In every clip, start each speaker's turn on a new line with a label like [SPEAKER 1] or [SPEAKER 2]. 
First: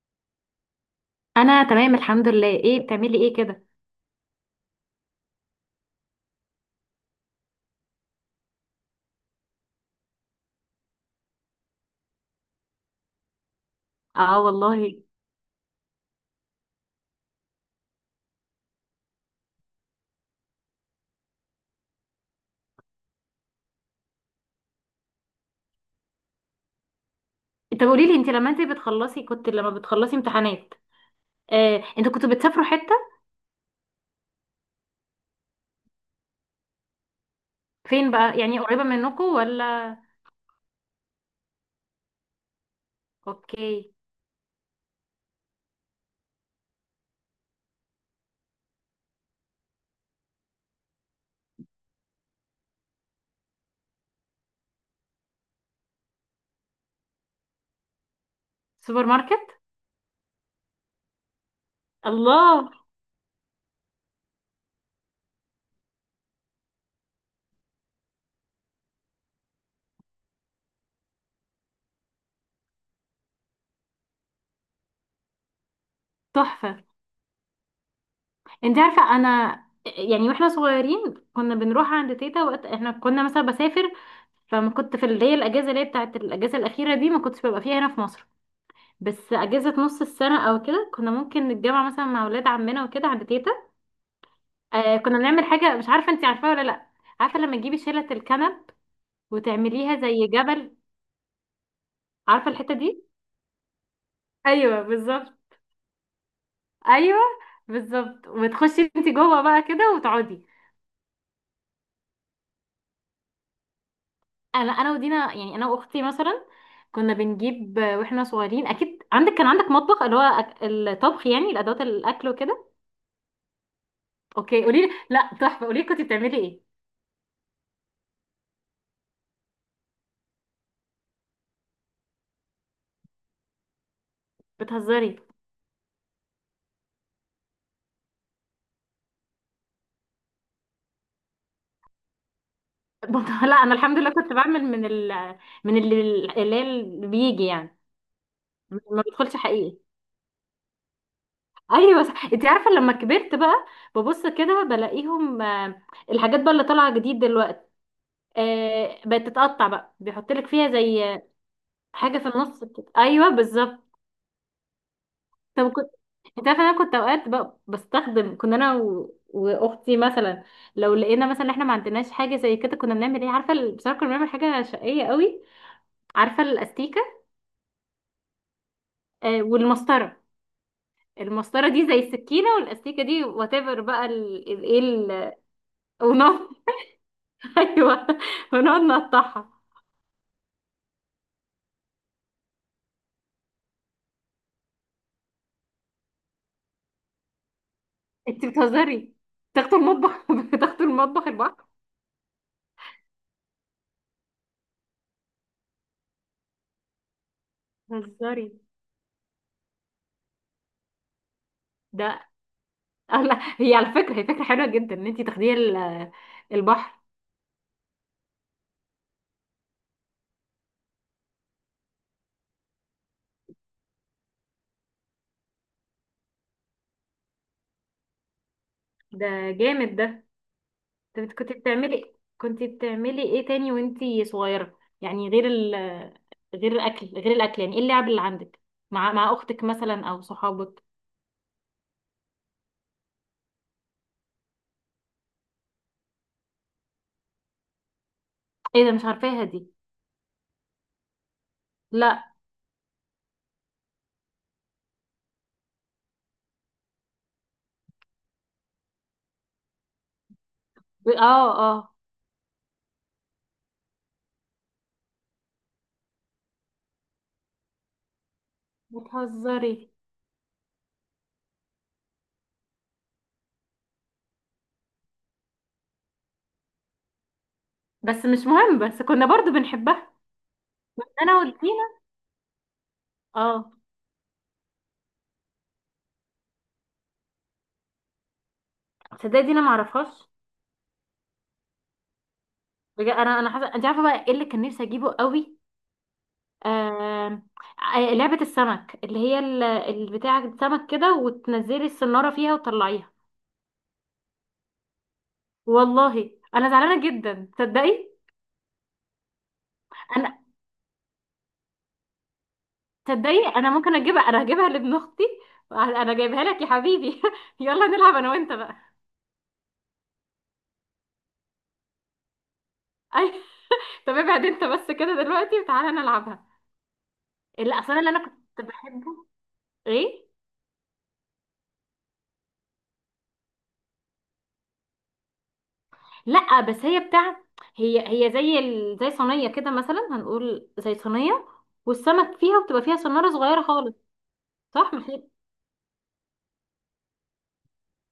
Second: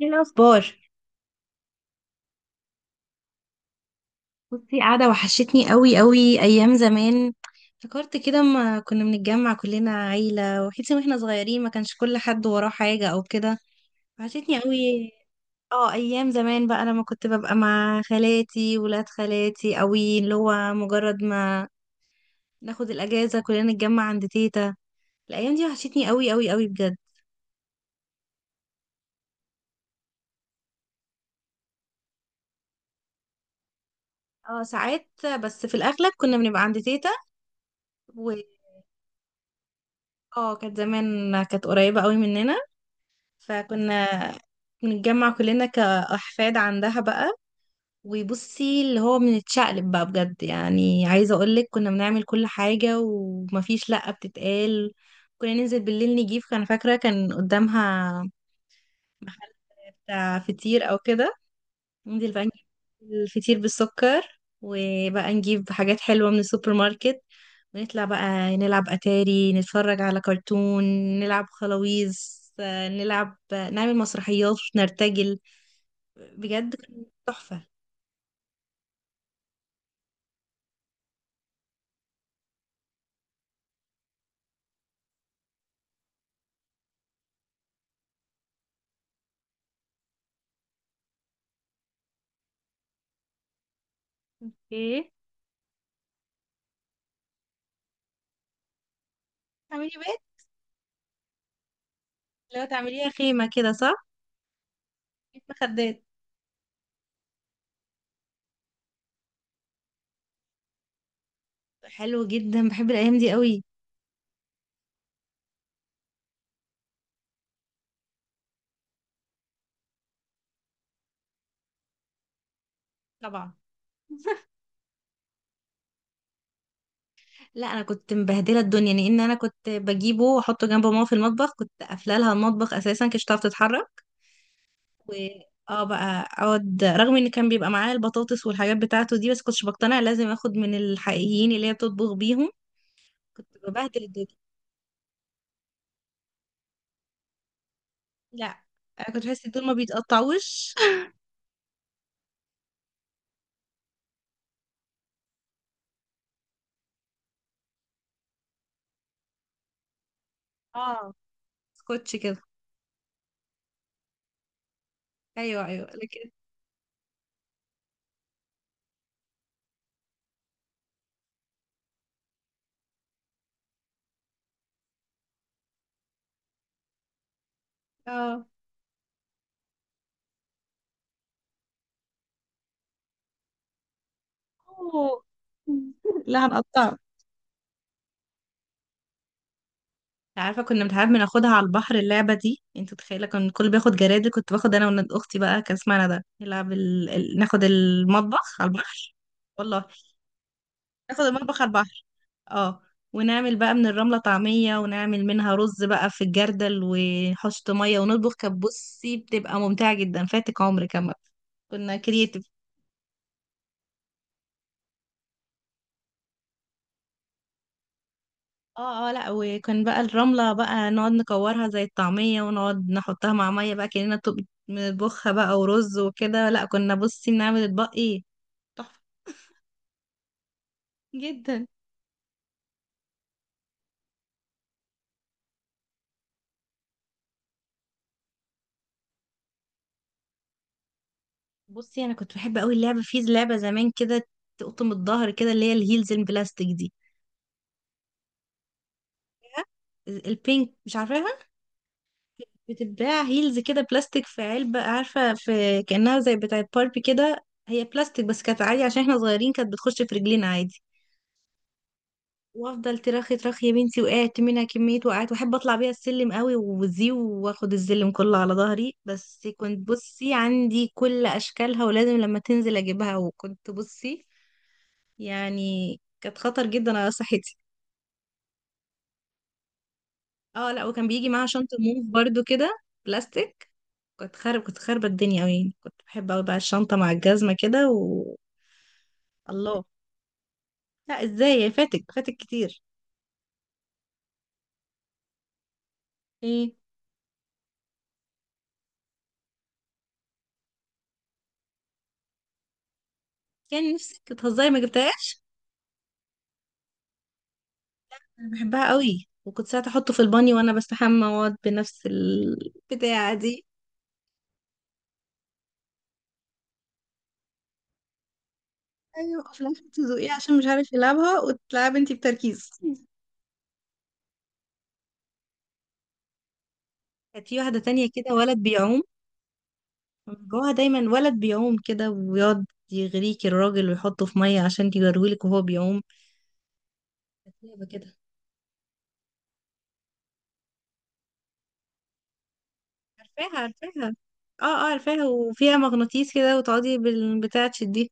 [SPEAKER 1] ايه الاخبار؟
[SPEAKER 2] انا تمام الحمد لله. ايه بتعملي ايه كده؟
[SPEAKER 1] بصي، قاعده. وحشتني قوي قوي ايام زمان. فكرت كده ما كنا بنتجمع كلنا، عيله وحيتي واحنا صغيرين، ما كانش كل حد وراه حاجه او كده.
[SPEAKER 2] اه
[SPEAKER 1] وحشتني
[SPEAKER 2] والله.
[SPEAKER 1] قوي. اه ايام زمان بقى، لما كنت ببقى مع خالاتي ولاد خالاتي قوي، اللي هو مجرد ما ناخد الاجازه كلنا نتجمع عند تيتا. الايام دي وحشتني قوي قوي قوي بجد.
[SPEAKER 2] طب قولي لي، انت لما انت بتخلصي كنت لما بتخلصي امتحانات؟ انتوا كنتوا بتسافروا حتة؟
[SPEAKER 1] اه، ساعات. بس في الاغلب كنا بنبقى عند تيتا.
[SPEAKER 2] فين
[SPEAKER 1] و
[SPEAKER 2] بقى، يعني قريبة منكم ولا؟
[SPEAKER 1] اه كانت زمان كانت قريبه قوي مننا.
[SPEAKER 2] اوكي.
[SPEAKER 1] فكنا نتجمع كلنا كأحفاد عندها بقى. وبصي اللي هو بنتشقلب بقى بجد، يعني عايزة اقولك كنا بنعمل كل حاجة ومفيش لأ بتتقال. كنا ننزل بالليل نجيب، كان فاكرة كان قدامها
[SPEAKER 2] سوبر ماركت.
[SPEAKER 1] محل بتاع فطير او كده. ننزل بقى
[SPEAKER 2] الله.
[SPEAKER 1] الفطير بالسكر، وبقى نجيب حاجات حلوة من السوبر ماركت، ونطلع بقى نلعب أتاري، نتفرج على كرتون، نلعب خلاويص، نلعب، نعمل مسرحيات نرتجل. بجد
[SPEAKER 2] تحفة.
[SPEAKER 1] كان تحفة.
[SPEAKER 2] انت عارفة، انا يعني واحنا صغيرين كنا بنروح عند تيتا وقت احنا كنا مثلا بسافر. فما كنت في اللي هي الاجازة اللي هي بتاعت الاجازة الاخيرة دي ما كنتش ببقى فيها هنا في مصر. بس اجازة نص السنة او كده كنا ممكن نتجمع مثلا مع ولاد عمنا وكده عند تيتا.
[SPEAKER 1] ايه،
[SPEAKER 2] كنا بنعمل حاجة، مش عارفة انتي عارفاها ولا لأ. عارفة لما تجيبي شيلة الكنب
[SPEAKER 1] تعملي
[SPEAKER 2] وتعمليها
[SPEAKER 1] بيت.
[SPEAKER 2] زي جبل؟ عارفة
[SPEAKER 1] لو
[SPEAKER 2] الحتة دي؟
[SPEAKER 1] تعمليها خيمة كده، صح.
[SPEAKER 2] ايوه بالظبط.
[SPEAKER 1] بيت مخدات.
[SPEAKER 2] ايوه بالظبط، وتخشي انتي جوه بقى كده وتقعدي.
[SPEAKER 1] حلو جدا، بحب الأيام دي قوي.
[SPEAKER 2] انا ودينا، يعني انا واختي مثلا كنا بنجيب واحنا صغيرين اكيد عندك مطبخ، اللي هو الطبخ، يعني الادوات الاكل وكده.
[SPEAKER 1] طبعا.
[SPEAKER 2] اوكي، قولي لي. لا تحفة، قولي لي، كنتي بتعملي ايه؟
[SPEAKER 1] لا، انا كنت مبهدله الدنيا لان انا كنت بجيبه واحطه جنب ماما في المطبخ، كنت قافله لها المطبخ اساسا كنتش تعرف تتحرك. و
[SPEAKER 2] بتهزري.
[SPEAKER 1] اه بقى اقعد رغم ان كان بيبقى معايا البطاطس والحاجات بتاعته دي، بس كنتش بقتنع، لازم اخد من الحقيقيين اللي هي بتطبخ بيهم. كنت
[SPEAKER 2] لا انا الحمد
[SPEAKER 1] ببهدل
[SPEAKER 2] لله
[SPEAKER 1] الدنيا.
[SPEAKER 2] كنت بعمل من ال من اللي اللي هي اللي بيجي يعني.
[SPEAKER 1] لا
[SPEAKER 2] ما
[SPEAKER 1] انا كنت
[SPEAKER 2] بيدخلش
[SPEAKER 1] بحس دول ما
[SPEAKER 2] حقيقي.
[SPEAKER 1] بيتقطعوش.
[SPEAKER 2] ايوه صح. انت عارفه لما كبرت بقى، ببص كده بلاقيهم الحاجات بقى اللي طالعه جديد دلوقتي، بقت تتقطع بقى، بيحط لك فيها
[SPEAKER 1] اه،
[SPEAKER 2] زي
[SPEAKER 1] سكوتش
[SPEAKER 2] حاجه في
[SPEAKER 1] كده.
[SPEAKER 2] النص كده. ايوه بالظبط.
[SPEAKER 1] ايوه،
[SPEAKER 2] طب كنت.
[SPEAKER 1] ايوه، لكن.
[SPEAKER 2] انت عارفه انا كنت اوقات بقى بستخدم، كنا انا واختي مثلا. لو لقينا مثلا احنا ما عندناش حاجه زي كده، كنا بنعمل ايه عارفه بصراحه كنا بنعمل حاجه شقيه قوي. عارفه الاستيكه؟
[SPEAKER 1] اه.
[SPEAKER 2] والمسطره. المسطره دي زي السكينه والاستيكه دي، وات ايفر بقى، ايه
[SPEAKER 1] أوه. لا،
[SPEAKER 2] ونار.
[SPEAKER 1] هنقطعه.
[SPEAKER 2] ايوه. ونقعد نقطعها.
[SPEAKER 1] عارفه كنا بنحب بناخدها على البحر اللعبه دي، انت متخيله كان الكل بياخد جرادل، كنت باخد انا وولاد اختي بقى، كان اسمها ندى، نلعب ناخد
[SPEAKER 2] انت
[SPEAKER 1] المطبخ على
[SPEAKER 2] بتهزري.
[SPEAKER 1] البحر.
[SPEAKER 2] تاخدوا
[SPEAKER 1] والله،
[SPEAKER 2] المطبخ؟ بتاخدوا
[SPEAKER 1] ناخد
[SPEAKER 2] المطبخ
[SPEAKER 1] المطبخ
[SPEAKER 2] البحر.
[SPEAKER 1] على البحر. اه، ونعمل بقى من الرملة طعمية، ونعمل منها رز بقى في الجردل وحشط مية ونطبخ،
[SPEAKER 2] بتهزري.
[SPEAKER 1] كانت بصي بتبقى ممتعة جدا، فاتك عمر كمان. كنا
[SPEAKER 2] ده.
[SPEAKER 1] كرييتيف.
[SPEAKER 2] لا، هي على فكره، هي فكره حلوه جدا ان انت تاخديه البحر.
[SPEAKER 1] اه، اه، لا وكان بقى الرملة بقى نقعد نكورها زي الطعمية، ونقعد نحطها مع مية بقى كأننا بنطبخها بقى ورز وكده، لا كنا بصي بنعمل اطباق ايه. تحفة.
[SPEAKER 2] ده جامد ده. طب انت كنت
[SPEAKER 1] جدا.
[SPEAKER 2] بتعملي كنت بتعملي ايه تاني وانت صغيره؟ يعني غير ال غير الاكل غير الاكل، يعني ايه اللعب اللي عندك مع اختك مثلا او صحابك؟
[SPEAKER 1] بصي انا كنت بحب قوي اللعبة، في لعبة زمان كده تقطم الظهر كده اللي هي الهيلز البلاستيك دي.
[SPEAKER 2] ايه ده؟ مش عارفاها دي.
[SPEAKER 1] البينك، مش عارفة.
[SPEAKER 2] لا.
[SPEAKER 1] بتتباع هيلز كده بلاستيك في علبة، عارفة، في كأنها زي بتاعة باربي كده، هي بلاستيك بس كانت عادي عشان احنا صغيرين كانت بتخش في رجلينا عادي.
[SPEAKER 2] ب- اه اه
[SPEAKER 1] وافضل ترخي ترخي يا بنتي، وقعت منها كمية، وقعت واحب اطلع بيها السلم قوي وزي واخد السلم كله على ظهري، بس كنت
[SPEAKER 2] بتهزري.
[SPEAKER 1] بصي عندي كل اشكالها، ولازم لما تنزل اجيبها، وكنت بصي يعني كانت خطر جدا على صحتي.
[SPEAKER 2] بس مش مهم، بس كنا برضو بنحبها.
[SPEAKER 1] اه، لا وكان بيجي
[SPEAKER 2] انا
[SPEAKER 1] معاها
[SPEAKER 2] والدي.
[SPEAKER 1] شنطة موف برضو كده بلاستيك.
[SPEAKER 2] اه.
[SPEAKER 1] كنت خاربة الدنيا أوي يعني، كنت بحب أوي بقى الشنطة مع الجزمة كده.
[SPEAKER 2] تصدقي دي انا ما
[SPEAKER 1] الله،
[SPEAKER 2] اعرفهاش.
[SPEAKER 1] لا، ازاي فاتك فاتك كتير.
[SPEAKER 2] بجد انا حاسه. انت عارفه بقى ايه اللي كان نفسي اجيبه قوي؟
[SPEAKER 1] ايه؟
[SPEAKER 2] آه... لعبه السمك، اللي هي البتاع السمك كده، وتنزلي السناره فيها وتطلعيها.
[SPEAKER 1] يعني نفسك بتهزري ما جبتهاش؟
[SPEAKER 2] والله انا زعلانه جدا، تصدقي.
[SPEAKER 1] أنا بحبها أوي، وكنت ساعات احطه في
[SPEAKER 2] انا،
[SPEAKER 1] البانيو وانا بستحمى واقعد بنفس البتاعة
[SPEAKER 2] تصدقي
[SPEAKER 1] دي.
[SPEAKER 2] انا ممكن اجيبها، انا هجيبها لابن اختي. انا جايبها لك يا حبيبي. يلا نلعب انا وانت بقى.
[SPEAKER 1] ايوه، في الاخر تزوقيه عشان مش عارف يلعبها وتلعب انتي بتركيز.
[SPEAKER 2] اي. طب ابعد انت بس كده دلوقتي وتعالى نلعبها.
[SPEAKER 1] كانت في واحدة
[SPEAKER 2] اللي اصلا
[SPEAKER 1] تانية
[SPEAKER 2] اللي انا
[SPEAKER 1] كده، ولد
[SPEAKER 2] كنت
[SPEAKER 1] بيعوم
[SPEAKER 2] بحبه. ايه؟
[SPEAKER 1] من جواها دايما، ولد بيعوم كده ويقعد يغريك الراجل ويحطه في مية عشان يجرويلك وهو بيعوم.
[SPEAKER 2] لا بس هي بتاعت.
[SPEAKER 1] كانت لعبة
[SPEAKER 2] هي
[SPEAKER 1] كده.
[SPEAKER 2] هي زي صينيه كده، مثلا هنقول زي صينيه، والسمك فيها، وبتبقى فيها صناره
[SPEAKER 1] عارفاها،
[SPEAKER 2] صغيره خالص.
[SPEAKER 1] عارفاها. اه، اه،
[SPEAKER 2] صح
[SPEAKER 1] عارفاها، وفيها مغناطيس كده، وتقعدي بالبتاع تشديه.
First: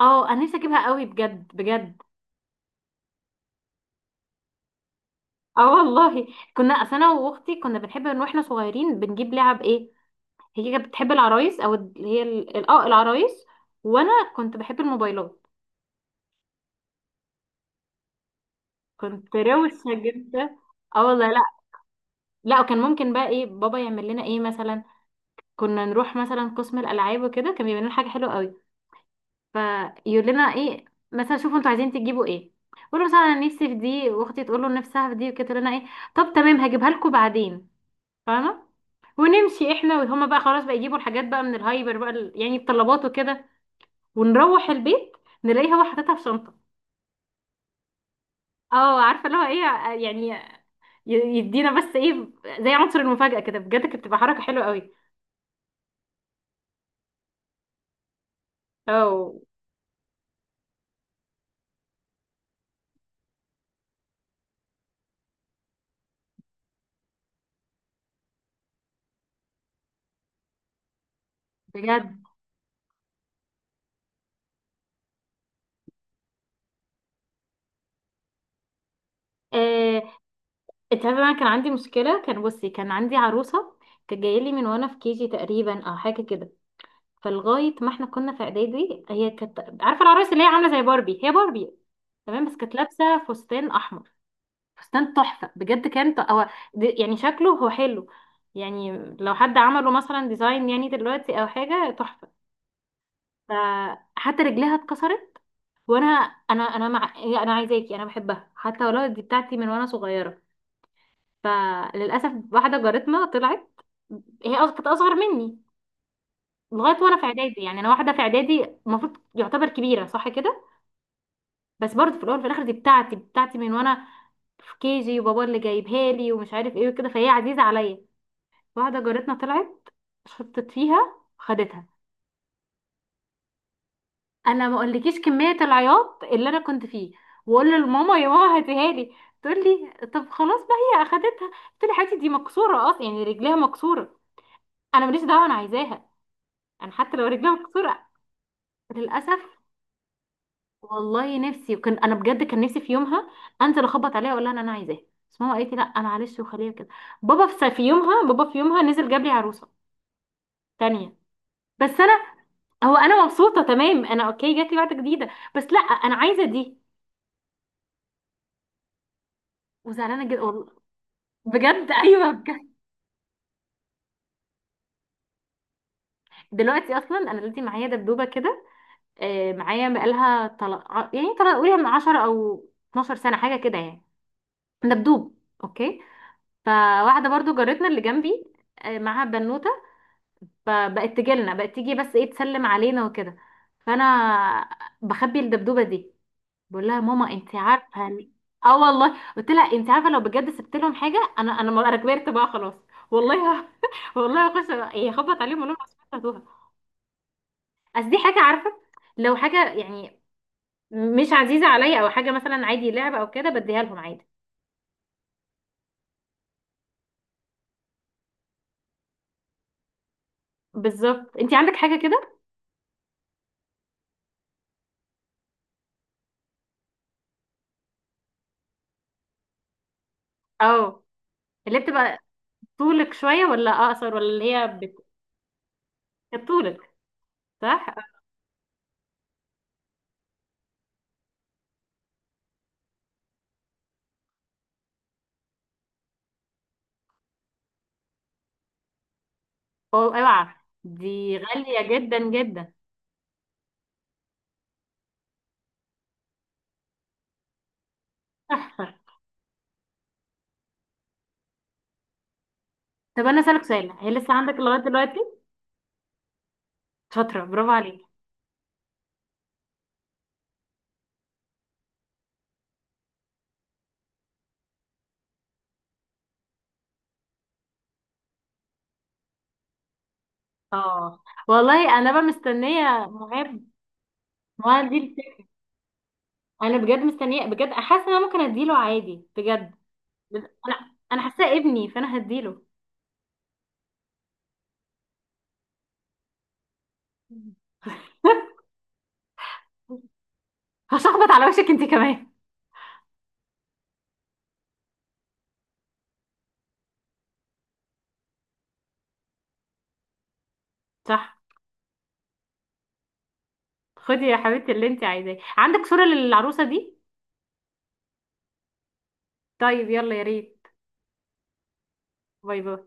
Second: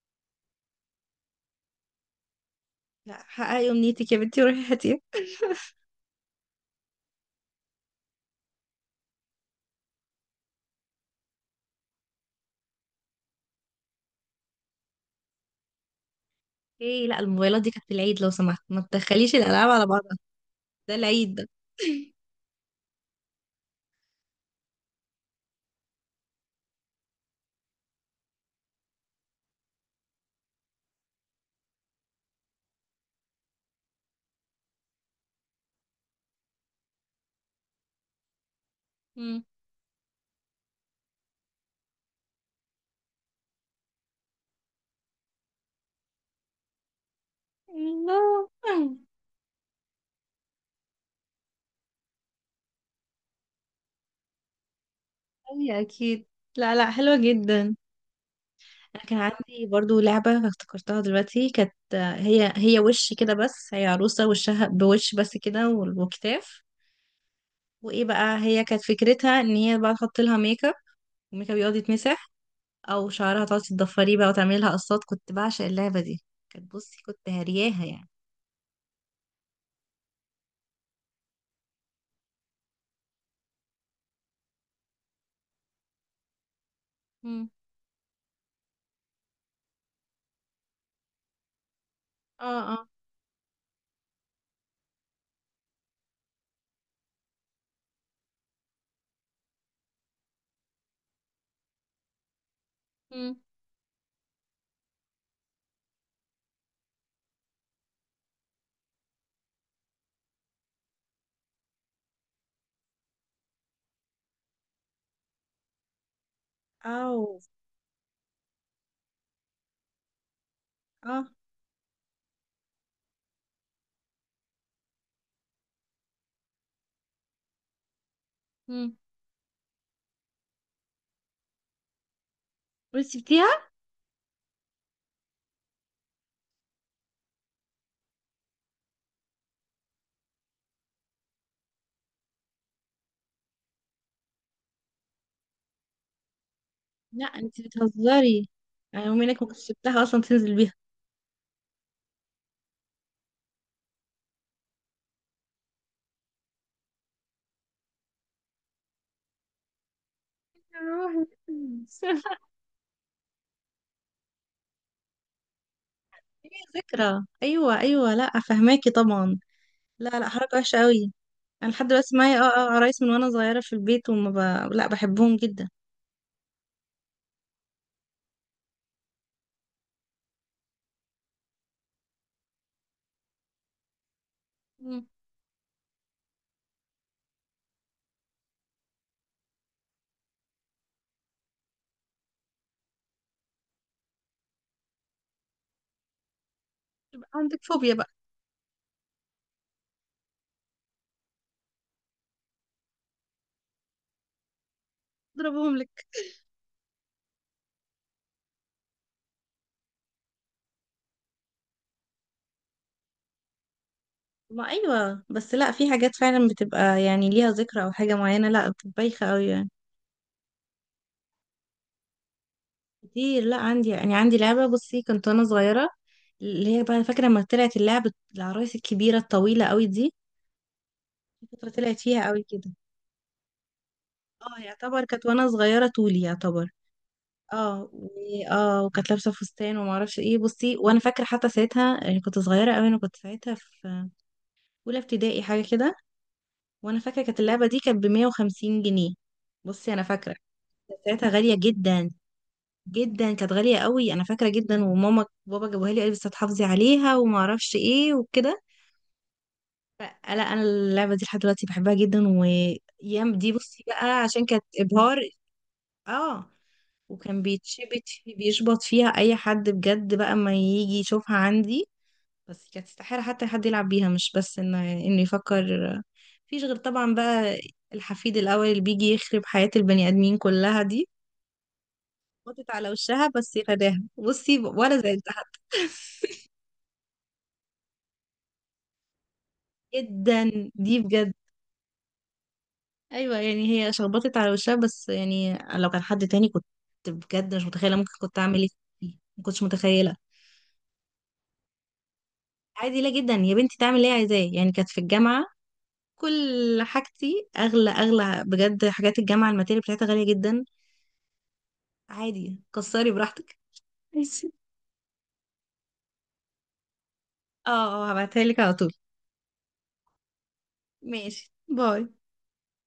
[SPEAKER 2] اه انا نفسي اجيبها قوي، بجد بجد.
[SPEAKER 1] لا، حققي امنيتك يا بنتي، روحي هاتيها.
[SPEAKER 2] اه والله. كنا اصل انا واختي كنا بنحب ان واحنا صغيرين بنجيب لعب ايه. هي كانت بتحب العرايس، او اللي هي العرايس. وانا كنت بحب الموبايلات.
[SPEAKER 1] ايه؟ لا الموبايلات دي كانت في العيد، لو سمحت ما تدخليش
[SPEAKER 2] كنت
[SPEAKER 1] الالعاب على
[SPEAKER 2] روشه
[SPEAKER 1] بعضها.
[SPEAKER 2] جدا.
[SPEAKER 1] ده
[SPEAKER 2] اه والله.
[SPEAKER 1] العيد
[SPEAKER 2] لا،
[SPEAKER 1] ده.
[SPEAKER 2] لا وكان ممكن بقى ايه بابا يعمل لنا، ايه مثلا؟ كنا نروح مثلا قسم الالعاب وكده، كان بيعمل لنا حاجه حلوه قوي. فيقول لنا ايه مثلا: شوفوا انتوا عايزين تجيبوا ايه. قولوا مثلا انا نفسي في دي، واختي تقول له نفسها في دي وكده، تقول لنا ايه: طب تمام هجيبها لكم بعدين. فاهمه؟
[SPEAKER 1] مم.
[SPEAKER 2] ونمشي احنا وهما بقى، خلاص بقى يجيبوا الحاجات بقى من الهايبر بقى، يعني الطلبات وكده، ونروح البيت نلاقيه هو حاططها في شنطه.
[SPEAKER 1] الله.
[SPEAKER 2] اه عارفه اللي هو ايه يعني، يدينا بس ايه زي عنصر المفاجاه كده، بجد كانت بتبقى حركه حلوه قوي.
[SPEAKER 1] اي، اكيد. لا، لا، حلوه جدا. انا كان
[SPEAKER 2] اه
[SPEAKER 1] عندي برضو لعبه افتكرتها دلوقتي، كانت هي هي وش كده، بس هي عروسه وشها بوش بس كده، وكتاف. وايه بقى، هي كانت فكرتها ان هي بقى تحط لها ميك اب، الميك اب يقعد
[SPEAKER 2] بجد.
[SPEAKER 1] يتمسح، او شعرها تقعدي تضفريه بقى وتعملي لها قصات. كنت بعشق اللعبه دي، كانت بصي كنت هرياها يعني.
[SPEAKER 2] آه، انت عارفه انا كان عندي مشكله؟ كان بصي كان عندي عروسه، كانت جايه لي من وانا في كيجي تقريبا او حاجه كده.
[SPEAKER 1] مم.
[SPEAKER 2] فلغايه ما احنا كنا في اعدادي، هي كانت عارفه العرايس اللي هي عامله زي باربي؟ هي باربي تمام، بس
[SPEAKER 1] اه،
[SPEAKER 2] كانت
[SPEAKER 1] اه،
[SPEAKER 2] لابسه فستان احمر. فستان تحفه بجد. كان هو يعني شكله هو حلو يعني، لو حد عمله مثلا ديزاين يعني دلوقتي او حاجه، تحفه.
[SPEAKER 1] مم.
[SPEAKER 2] فحتى رجليها اتكسرت. وانا، انا مع، انا عايزاكي، انا بحبها، حتى ولو دي بتاعتي من وانا صغيره. فللاسف واحده جارتنا طلعت، هي كانت اصغر مني، لغايه وانا في
[SPEAKER 1] او،
[SPEAKER 2] اعدادي. يعني انا واحده في اعدادي، المفروض يعتبر كبيره صح كده،
[SPEAKER 1] اه،
[SPEAKER 2] بس برضه في الاول وفي الاخر دي بتاعتي بتاعتي من وانا في كيجي، وبابا اللي جايبها لي ومش عارف ايه وكده، فهي عزيزه عليا.
[SPEAKER 1] مم.
[SPEAKER 2] واحده جارتنا طلعت شطت فيها، خدتها.
[SPEAKER 1] بس سبتيها؟
[SPEAKER 2] انا ما اقولكيش كميه العياط اللي انا كنت فيه، واقول لماما: يا ماما هاتيها لي. تقول لي: طب خلاص بقى هي اخدتها. قلت لها: يا حبيبتي دي مكسوره اصلا، يعني رجليها مكسوره، انا ماليش دعوه انا عايزاها، انا حتى
[SPEAKER 1] لا،
[SPEAKER 2] لو رجلي
[SPEAKER 1] انت
[SPEAKER 2] مكسوره.
[SPEAKER 1] بتهزري. انا يوم
[SPEAKER 2] للاسف.
[SPEAKER 1] هناك ما كنتش سبتها اصلا تنزل بيها.
[SPEAKER 2] والله نفسي، وكان انا بجد كان نفسي في يومها انزل اخبط عليها اقول لها إن انا عايزاه. بس ماما قالت لي لا معلش، وخليها كده. بابا في يومها نزل جاب لي عروسه
[SPEAKER 1] يا
[SPEAKER 2] تانية.
[SPEAKER 1] روحي.
[SPEAKER 2] بس انا، هو انا مبسوطه تمام، انا اوكي جات لي واحده جديده، بس لا انا عايزه
[SPEAKER 1] هي
[SPEAKER 2] دي.
[SPEAKER 1] ذكرى، ايوه، ايوه، لا فهماكي طبعا. لا، لا،
[SPEAKER 2] وزعلانه جدا
[SPEAKER 1] حركه
[SPEAKER 2] والله.
[SPEAKER 1] وحشه قوي. انا لحد
[SPEAKER 2] بجد.
[SPEAKER 1] دلوقتي
[SPEAKER 2] ايوه
[SPEAKER 1] معايا
[SPEAKER 2] بجد.
[SPEAKER 1] عرايس من وانا صغيره في البيت، لا بحبهم جدا.
[SPEAKER 2] دلوقتي اصلا، انا دلوقتي معايا دبدوبه كده، معايا بقالها، طلع قولي من 10 او 12 سنه حاجه كده يعني.
[SPEAKER 1] مم.
[SPEAKER 2] دبدوب. اوكي. فواحده برضو جارتنا اللي جنبي، معاها بنوته، فبقت تجيلنا بقت تيجي بس ايه تسلم علينا وكده. فانا بخبي الدبدوبه دي. بقول لها:
[SPEAKER 1] يبقى
[SPEAKER 2] ماما انت
[SPEAKER 1] عندك فوبيا
[SPEAKER 2] عارفه
[SPEAKER 1] بقى.
[SPEAKER 2] اه والله قلت لها انت عارفه لو بجد سبت لهم حاجه انا، انا كبرت بقى خلاص. والله والله هخش يخبط عليهم اقول
[SPEAKER 1] اضربهم
[SPEAKER 2] لهم: أصل
[SPEAKER 1] لك.
[SPEAKER 2] أنتوا هاتوها، اصل دي حاجه، عارفه؟ لو حاجه يعني مش عزيزه عليا، او حاجه مثلا عادي لعبه او كده، بديها لهم عادي.
[SPEAKER 1] ما ايوه، بس لا، في حاجات فعلا بتبقى يعني ليها ذكرى او حاجه معينه، لا بتبقى بايخه قوي يعني.
[SPEAKER 2] بالظبط. انت عندك حاجه كده؟
[SPEAKER 1] كتير، لا عندي، يعني عندي لعبه بصي، كنت وانا صغيره، اللي هي بقى فاكره لما طلعت اللعبه العرايس الكبيره الطويله قوي دي،
[SPEAKER 2] اه.
[SPEAKER 1] في فتره
[SPEAKER 2] اللي
[SPEAKER 1] طلعت
[SPEAKER 2] بتبقى
[SPEAKER 1] فيها قوي كده.
[SPEAKER 2] طولك شوية ولا أقصر، ولا اللي
[SPEAKER 1] اه،
[SPEAKER 2] هي
[SPEAKER 1] يعتبر كانت وانا صغيره طولي
[SPEAKER 2] كانت
[SPEAKER 1] يعتبر.
[SPEAKER 2] طولك؟ صح؟
[SPEAKER 1] وكانت لابسه فستان، وما اعرفش ايه. بصي وانا فاكره حتى ساعتها يعني كنت صغيره قوي، انا كنت ساعتها في اولى ابتدائي حاجه كده، وانا فاكره كانت اللعبه دي كانت ب 150 جنيه. بصي انا فاكره،
[SPEAKER 2] أوعى!
[SPEAKER 1] كانت ساعتها
[SPEAKER 2] دي
[SPEAKER 1] غاليه
[SPEAKER 2] غالية
[SPEAKER 1] جدا
[SPEAKER 2] جدا جدا.
[SPEAKER 1] جدا، كانت غالية قوي انا فاكرة جدا، وماما بابا جابوها لي قال لي بس هتحافظي عليها وما اعرفش ايه وكده.
[SPEAKER 2] تحفة.
[SPEAKER 1] فلا، انا اللعبة دي لحد دلوقتي بحبها جدا،
[SPEAKER 2] طب
[SPEAKER 1] ويام
[SPEAKER 2] أنا
[SPEAKER 1] دي
[SPEAKER 2] أسألك
[SPEAKER 1] بصي
[SPEAKER 2] سؤال، هي
[SPEAKER 1] بقى
[SPEAKER 2] لسه
[SPEAKER 1] عشان
[SPEAKER 2] عندك
[SPEAKER 1] كانت
[SPEAKER 2] لغاية
[SPEAKER 1] ابهار.
[SPEAKER 2] دلوقتي؟
[SPEAKER 1] اه، وكان
[SPEAKER 2] شاطرة، برافو عليك.
[SPEAKER 1] بيشبط فيها اي حد بجد بقى ما يجي يشوفها عندي، بس كانت استحالة حتى حد يلعب بيها مش بس ان انه يفكر فيش، غير طبعا بقى الحفيد الاول اللي بيجي يخرب حياة البني ادمين كلها دي.
[SPEAKER 2] اه والله. أنا بقى
[SPEAKER 1] حطت على
[SPEAKER 2] مستنية.
[SPEAKER 1] وشها بس، يا
[SPEAKER 2] مهاب،
[SPEAKER 1] فداها، بصي
[SPEAKER 2] ما دي
[SPEAKER 1] ولا زعلت
[SPEAKER 2] الفكرة.
[SPEAKER 1] حتى.
[SPEAKER 2] أنا بجد مستنية، بجد حاسة إن أنا ممكن أديله عادي بجد.
[SPEAKER 1] جدا.
[SPEAKER 2] أنا
[SPEAKER 1] دي
[SPEAKER 2] أنا
[SPEAKER 1] بجد،
[SPEAKER 2] حاساه ابني، فأنا هديله.
[SPEAKER 1] ايوه يعني هي شخبطت على وشها بس، يعني لو كان حد تاني كنت بجد مش متخيله ممكن كنت اعمل ايه فيه. ما كنتش متخيله.
[SPEAKER 2] هشخبط على وشك أنت كمان.
[SPEAKER 1] عادي، لا جدا يا بنتي، تعمل ايه، عايزاه، يعني كانت في الجامعه كل حاجتي اغلى اغلى بجد، حاجات الجامعه الماتيريال بتاعتها غاليه جدا.
[SPEAKER 2] صح.
[SPEAKER 1] عادي كسري براحتك.
[SPEAKER 2] خدي يا
[SPEAKER 1] ماشي.
[SPEAKER 2] حبيبتي اللي أنت عايزاه. عندك صورة للعروسة دي؟
[SPEAKER 1] اه، اه، هبعتها لك على طول.
[SPEAKER 2] طيب يلا يا ريت.
[SPEAKER 1] ماشي، باي.
[SPEAKER 2] باي باي.